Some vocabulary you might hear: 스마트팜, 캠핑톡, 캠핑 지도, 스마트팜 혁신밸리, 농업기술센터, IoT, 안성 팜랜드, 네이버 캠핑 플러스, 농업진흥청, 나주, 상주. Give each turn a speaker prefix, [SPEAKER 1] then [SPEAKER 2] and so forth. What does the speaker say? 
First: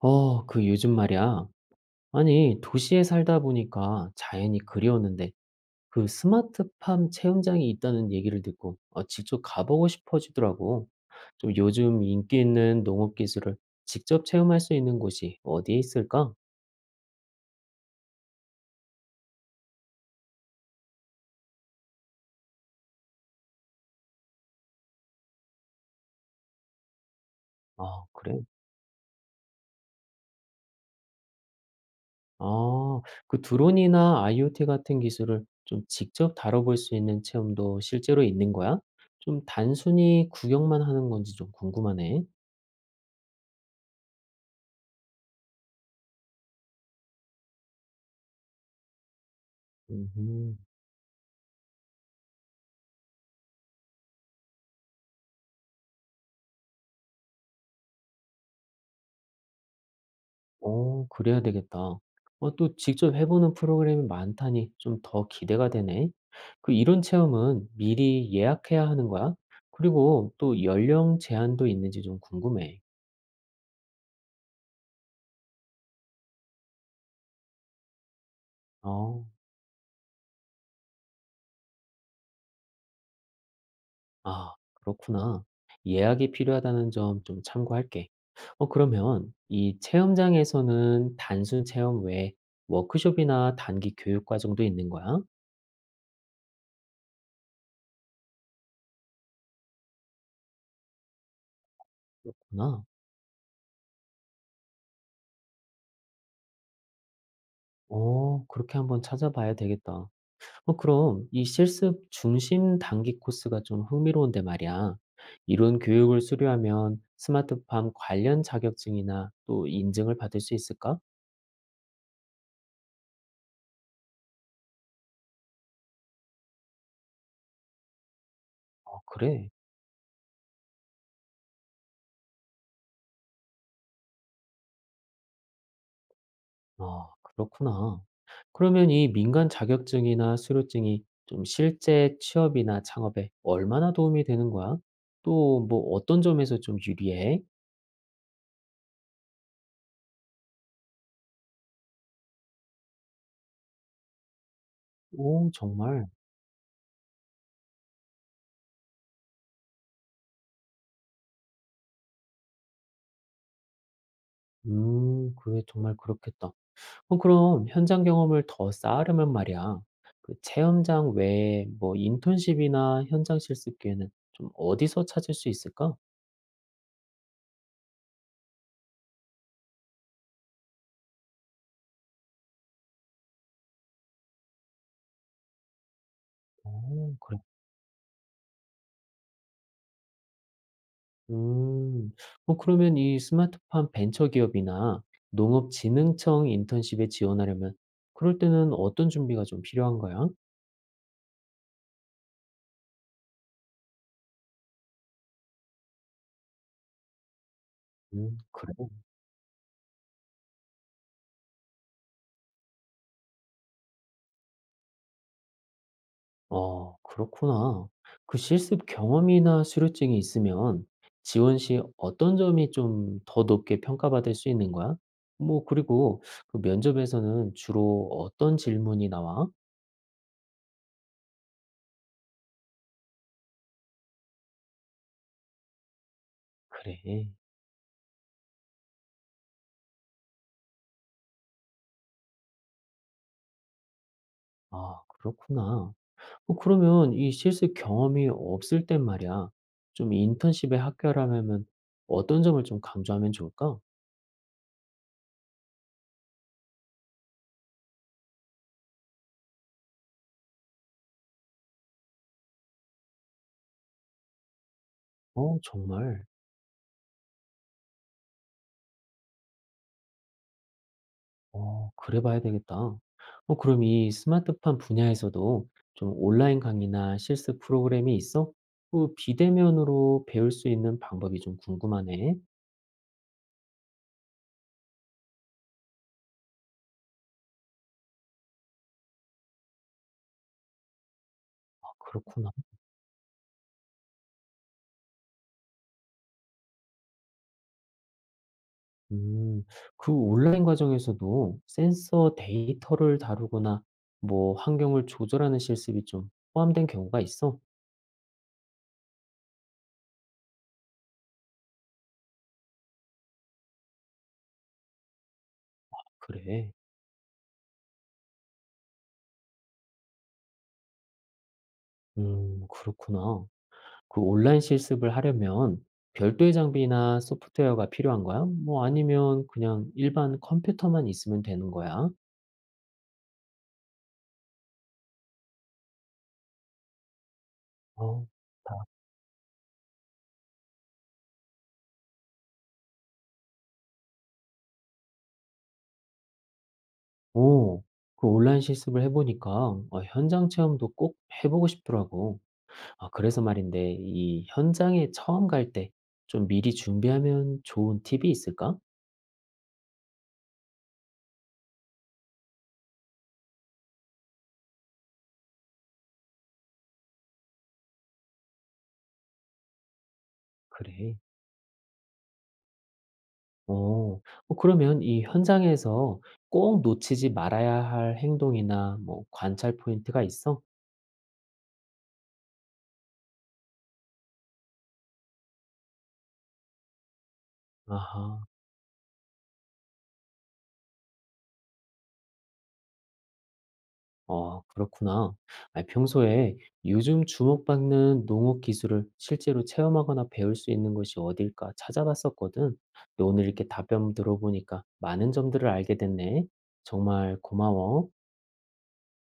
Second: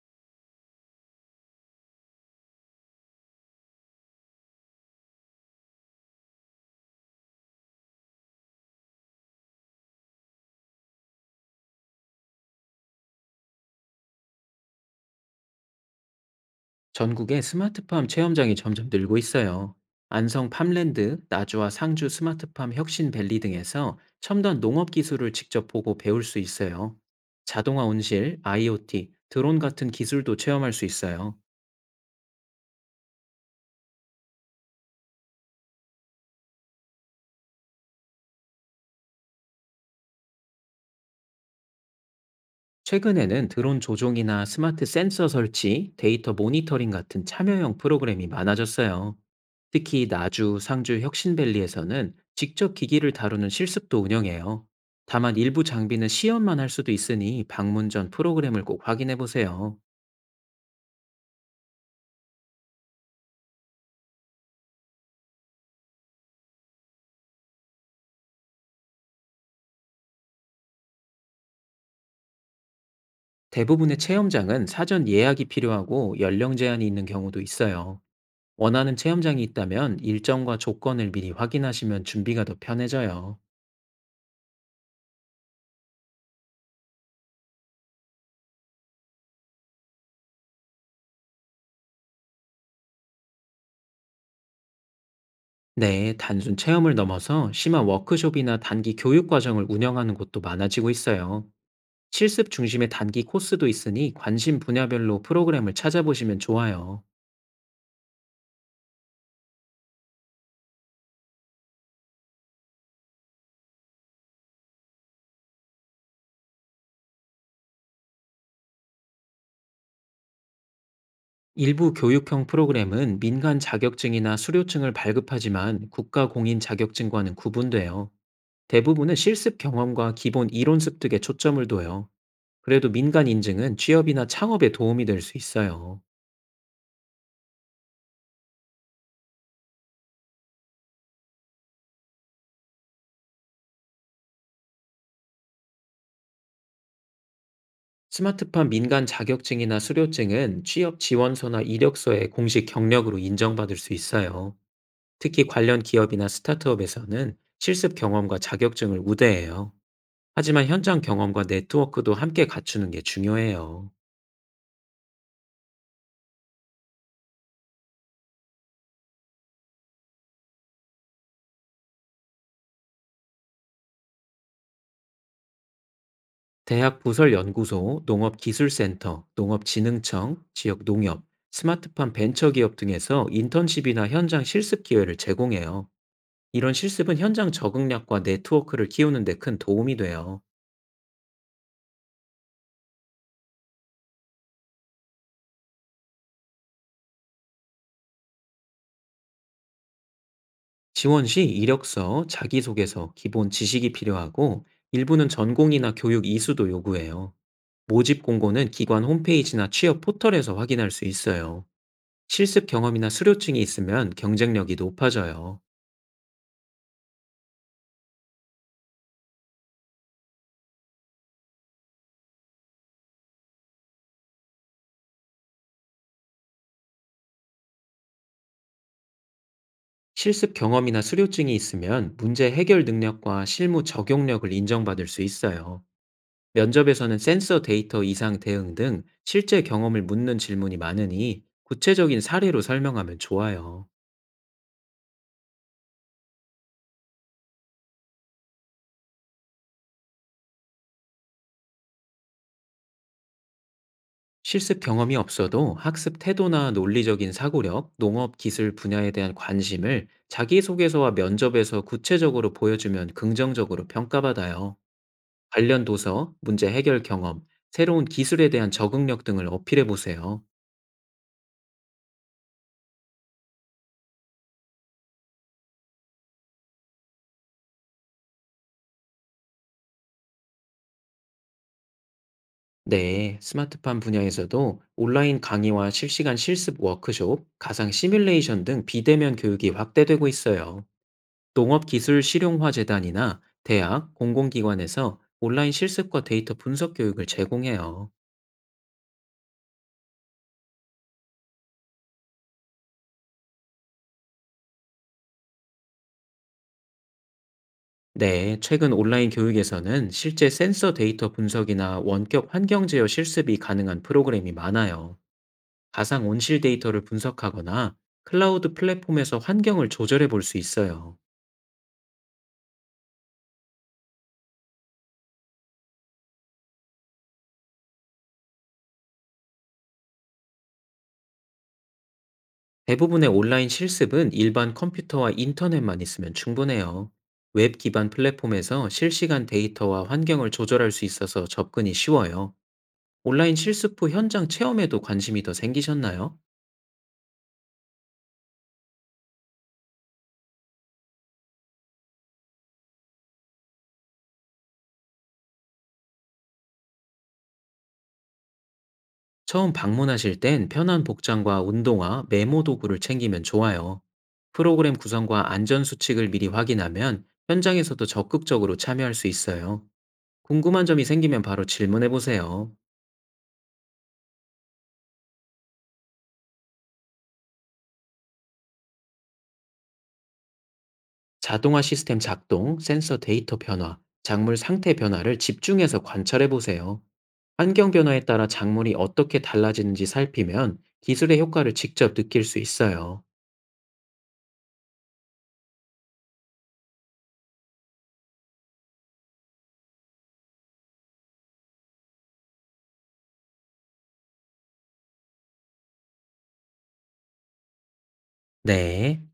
[SPEAKER 1] 그 요즘 말이야. 아니, 도시에 살다 보니까 자연이 그리웠는데 그 스마트팜 체험장이 있다는 얘기를 듣고 직접 가보고 싶어지더라고. 좀 요즘 인기 있는 농업 기술을 직접 체험할 수 있는 곳이 어디에 있을까?
[SPEAKER 2] 전국의 스마트팜 체험장이 점점 늘고 있어요. 안성 팜랜드, 나주와 상주 스마트팜 혁신밸리 등에서 첨단 농업 기술을 직접 보고 배울 수 있어요. 자동화
[SPEAKER 1] 아,
[SPEAKER 2] 온실,
[SPEAKER 1] 그래?
[SPEAKER 2] IoT, 드론 같은 기술도 체험할 수 있어요.
[SPEAKER 1] 아, 그 드론이나 IoT 같은 기술을 좀 직접 다뤄볼 수 있는 체험도 실제로 있는 거야? 좀 단순히 구경만 하는 건지 좀 궁금하네.
[SPEAKER 2] 최근에는 드론 조종이나 스마트 센서 설치, 데이터 모니터링 같은 참여형 프로그램이 많아졌어요. 특히
[SPEAKER 1] 음
[SPEAKER 2] 나주, 상주, 혁신밸리에서는 직접 기기를 다루는 실습도 운영해요. 다만 일부 장비는 시연만 할 수도 있으니 방문 전 프로그램을 꼭 확인해 보세요.
[SPEAKER 1] 어 그래야 되겠다. 어 또 직접 해 보는 프로그램이 많다니 좀 더 기대가 되네. 그 이런 체험은 미리 예약해야 하는 거야? 그리고 또 연령 제한도 있는지 좀 궁금해.
[SPEAKER 2] 대부분의 체험장은 사전 예약이 필요하고 연령 제한이 있는 경우도 있어요. 원하는
[SPEAKER 1] 어.
[SPEAKER 2] 체험장이 있다면 일정과 조건을 미리 확인하시면 준비가 더 편해져요.
[SPEAKER 1] 아 그렇구나. 예약이 필요하다는 점 좀 참고할게. 어 그러면 이 체험장에서는 단순 체험 외에 워크숍이나 단기 교육 과정도 있는 거야?
[SPEAKER 2] 네, 단순 체험을 넘어서 심한 워크숍이나 단기 교육 과정을 운영하는 곳도 많아지고 있어요. 실습
[SPEAKER 1] 그렇구나.
[SPEAKER 2] 중심의 단기 코스도 있으니 관심 분야별로 프로그램을 찾아보시면 좋아요.
[SPEAKER 1] 어 그렇게 한번 찾아봐야 되겠다. 어 그럼 이 실습 중심 단기 코스가 좀 흥미로운데 말이야. 이런 교육을 수료하면 스마트팜 관련 자격증이나 또 인증을 받을 수 있을까?
[SPEAKER 2] 일부 교육형 프로그램은 민간 자격증이나 수료증을 발급하지만 국가 공인 자격증과는 구분돼요.
[SPEAKER 1] 어,
[SPEAKER 2] 대부분은
[SPEAKER 1] 그래.
[SPEAKER 2] 실습 경험과 기본 이론 습득에 초점을 둬요. 그래도 민간 인증은 취업이나 창업에 도움이 될 수 있어요.
[SPEAKER 1] 아, 그렇구나. 그러면 이 민간 자격증이나 수료증이 좀 실제 취업이나 창업에 얼마나 도움이 되는 거야? 또 뭐 어떤 점에서 좀 유리해?
[SPEAKER 2] 스마트팜 민간 자격증이나 수료증은 취업 지원서나 이력서에 공식 경력으로 인정받을 수 있어요. 특히
[SPEAKER 1] 오,
[SPEAKER 2] 관련
[SPEAKER 1] 정말.
[SPEAKER 2] 기업이나 스타트업에서는 실습 경험과 자격증을 우대해요. 하지만 현장 경험과 네트워크도 함께 갖추는 게 중요해요.
[SPEAKER 1] 그게 정말 그렇겠다. 어 그럼 현장 경험을 더 쌓으려면 말이야. 그 체험장 외에 뭐 인턴십이나 현장 실습 기회는 좀 어디서 찾을 수 있을까?
[SPEAKER 2] 대학 부설연구소, 농업기술센터, 농업진흥청, 지역 농협, 스마트팜 벤처기업 등에서 인턴십이나 현장 실습 기회를 제공해요. 이런
[SPEAKER 1] 어
[SPEAKER 2] 실습은
[SPEAKER 1] 그래.
[SPEAKER 2] 현장 적응력과 네트워크를 키우는 데 큰 도움이 돼요.
[SPEAKER 1] 음. 어 그러면 이 스마트팜 벤처 기업이나 농업진흥청 인턴십에 지원하려면 그럴 때는 어떤 준비가 좀 필요한 거야?
[SPEAKER 2] 지원 시 이력서, 자기소개서, 기본 지식이 필요하고 일부는 전공이나 교육 이수도 요구해요. 모집 공고는
[SPEAKER 1] 그래.
[SPEAKER 2] 기관 홈페이지나 취업 포털에서 확인할 수 있어요. 실습 경험이나 수료증이 있으면 경쟁력이 높아져요.
[SPEAKER 1] 어, 그렇구나. 그 실습 경험이나 수료증이 있으면 지원 시 어떤 점이 좀 더 높게 평가받을 수 있는 거야? 뭐, 그리고 그 면접에서는 주로 어떤 질문이 나와?
[SPEAKER 2] 실습 경험이나 수료증이 있으면 문제 해결 능력과 실무 적용력을 인정받을 수 있어요. 면접에서는
[SPEAKER 1] 그래.
[SPEAKER 2] 센서 데이터 이상 대응 등 실제 경험을 묻는 질문이 많으니 구체적인 사례로 설명하면 좋아요.
[SPEAKER 1] 아, 그렇구나. 어, 그러면 이 실습 경험이 없을 땐 말이야. 좀 인턴십에 합격하려면 어떤 점을 좀 강조하면 좋을까?
[SPEAKER 2] 실습 경험이 없어도 학습 태도나 논리적인 사고력, 농업 기술 분야에 대한 관심을 자기소개서와 면접에서 구체적으로 보여주면 긍정적으로 평가받아요.
[SPEAKER 1] 어,
[SPEAKER 2] 관련
[SPEAKER 1] 정말.
[SPEAKER 2] 도서, 문제 해결 경험, 새로운 기술에 대한 적응력 등을 어필해 보세요.
[SPEAKER 1] 어 그래 봐야 되겠다. 어 그럼 이 스마트팜 분야에서도 좀 온라인 강의나 실습 프로그램이 있어? 그 비대면으로 배울 수 있는 방법이 좀 궁금하네.
[SPEAKER 2] 네, 스마트팜 분야에서도 온라인 강의와 실시간 실습 워크숍, 가상 시뮬레이션 등 비대면 교육이 확대되고 있어요.
[SPEAKER 1] 아 그렇구나.
[SPEAKER 2] 농업기술실용화재단이나 대학, 공공기관에서 온라인 실습과 데이터 분석 교육을 제공해요.
[SPEAKER 1] 음. 그 온라인 과정에서도 센서 데이터를 다루거나 뭐 환경을 조절하는 실습이 좀 포함된 경우가 있어?
[SPEAKER 2] 네, 최근 온라인 교육에서는 실제 센서 데이터 분석이나 원격 환경 제어 실습이 가능한 프로그램이 많아요. 가상 온실
[SPEAKER 1] 그래.
[SPEAKER 2] 데이터를 분석하거나 클라우드 플랫폼에서 환경을 조절해 볼 수 있어요.
[SPEAKER 1] 그렇구나. 그 온라인 실습을 하려면 별도의 장비나 소프트웨어가 필요한 거야? 뭐 아니면 그냥 일반 컴퓨터만 있으면 되는 거야?
[SPEAKER 2] 대부분의 온라인 실습은 일반 컴퓨터와 인터넷만 있으면 충분해요. 웹 기반
[SPEAKER 1] 어, 다.
[SPEAKER 2] 플랫폼에서 실시간 데이터와 환경을 조절할 수 있어서 접근이 쉬워요. 온라인 실습 후 현장 체험에도 관심이 더 생기셨나요?
[SPEAKER 1] 오, 그 온라인 실습을 해보니까 현장 체험도 꼭 해보고 싶더라고. 아, 그래서 말인데 이 현장에 처음 갈 때 좀 미리 준비하면 좋은 팁이 있을까?
[SPEAKER 2] 처음 방문하실 땐 편한 복장과 운동화, 메모 도구를 챙기면 좋아요. 프로그램 구성과 안전 수칙을 미리 확인하면 현장에서도 적극적으로 참여할 수 있어요. 궁금한 점이
[SPEAKER 1] 그래.
[SPEAKER 2] 생기면 바로 질문해 보세요.
[SPEAKER 1] 어, 그러면 이 현장에서 꼭 놓치지 말아야 할 행동이나 뭐 관찰 포인트가 있어?
[SPEAKER 2] 자동화 시스템 작동, 센서 데이터 변화, 작물 상태 변화를 집중해서 관찰해 보세요. 환경 변화에
[SPEAKER 1] 아하.
[SPEAKER 2] 따라 작물이 어떻게 달라지는지 살피면 기술의 효과를 직접 느낄 수 있어요.
[SPEAKER 1] 아 그렇구나. 아니 평소에 요즘 주목받는 농업 기술을 실제로 체험하거나 배울 수 있는 곳이 어딜까 찾아봤었거든. 근데 오늘 이렇게 답변 들어보니까 많은 점들을 알게 됐네. 정말 고마워.
[SPEAKER 2] 네.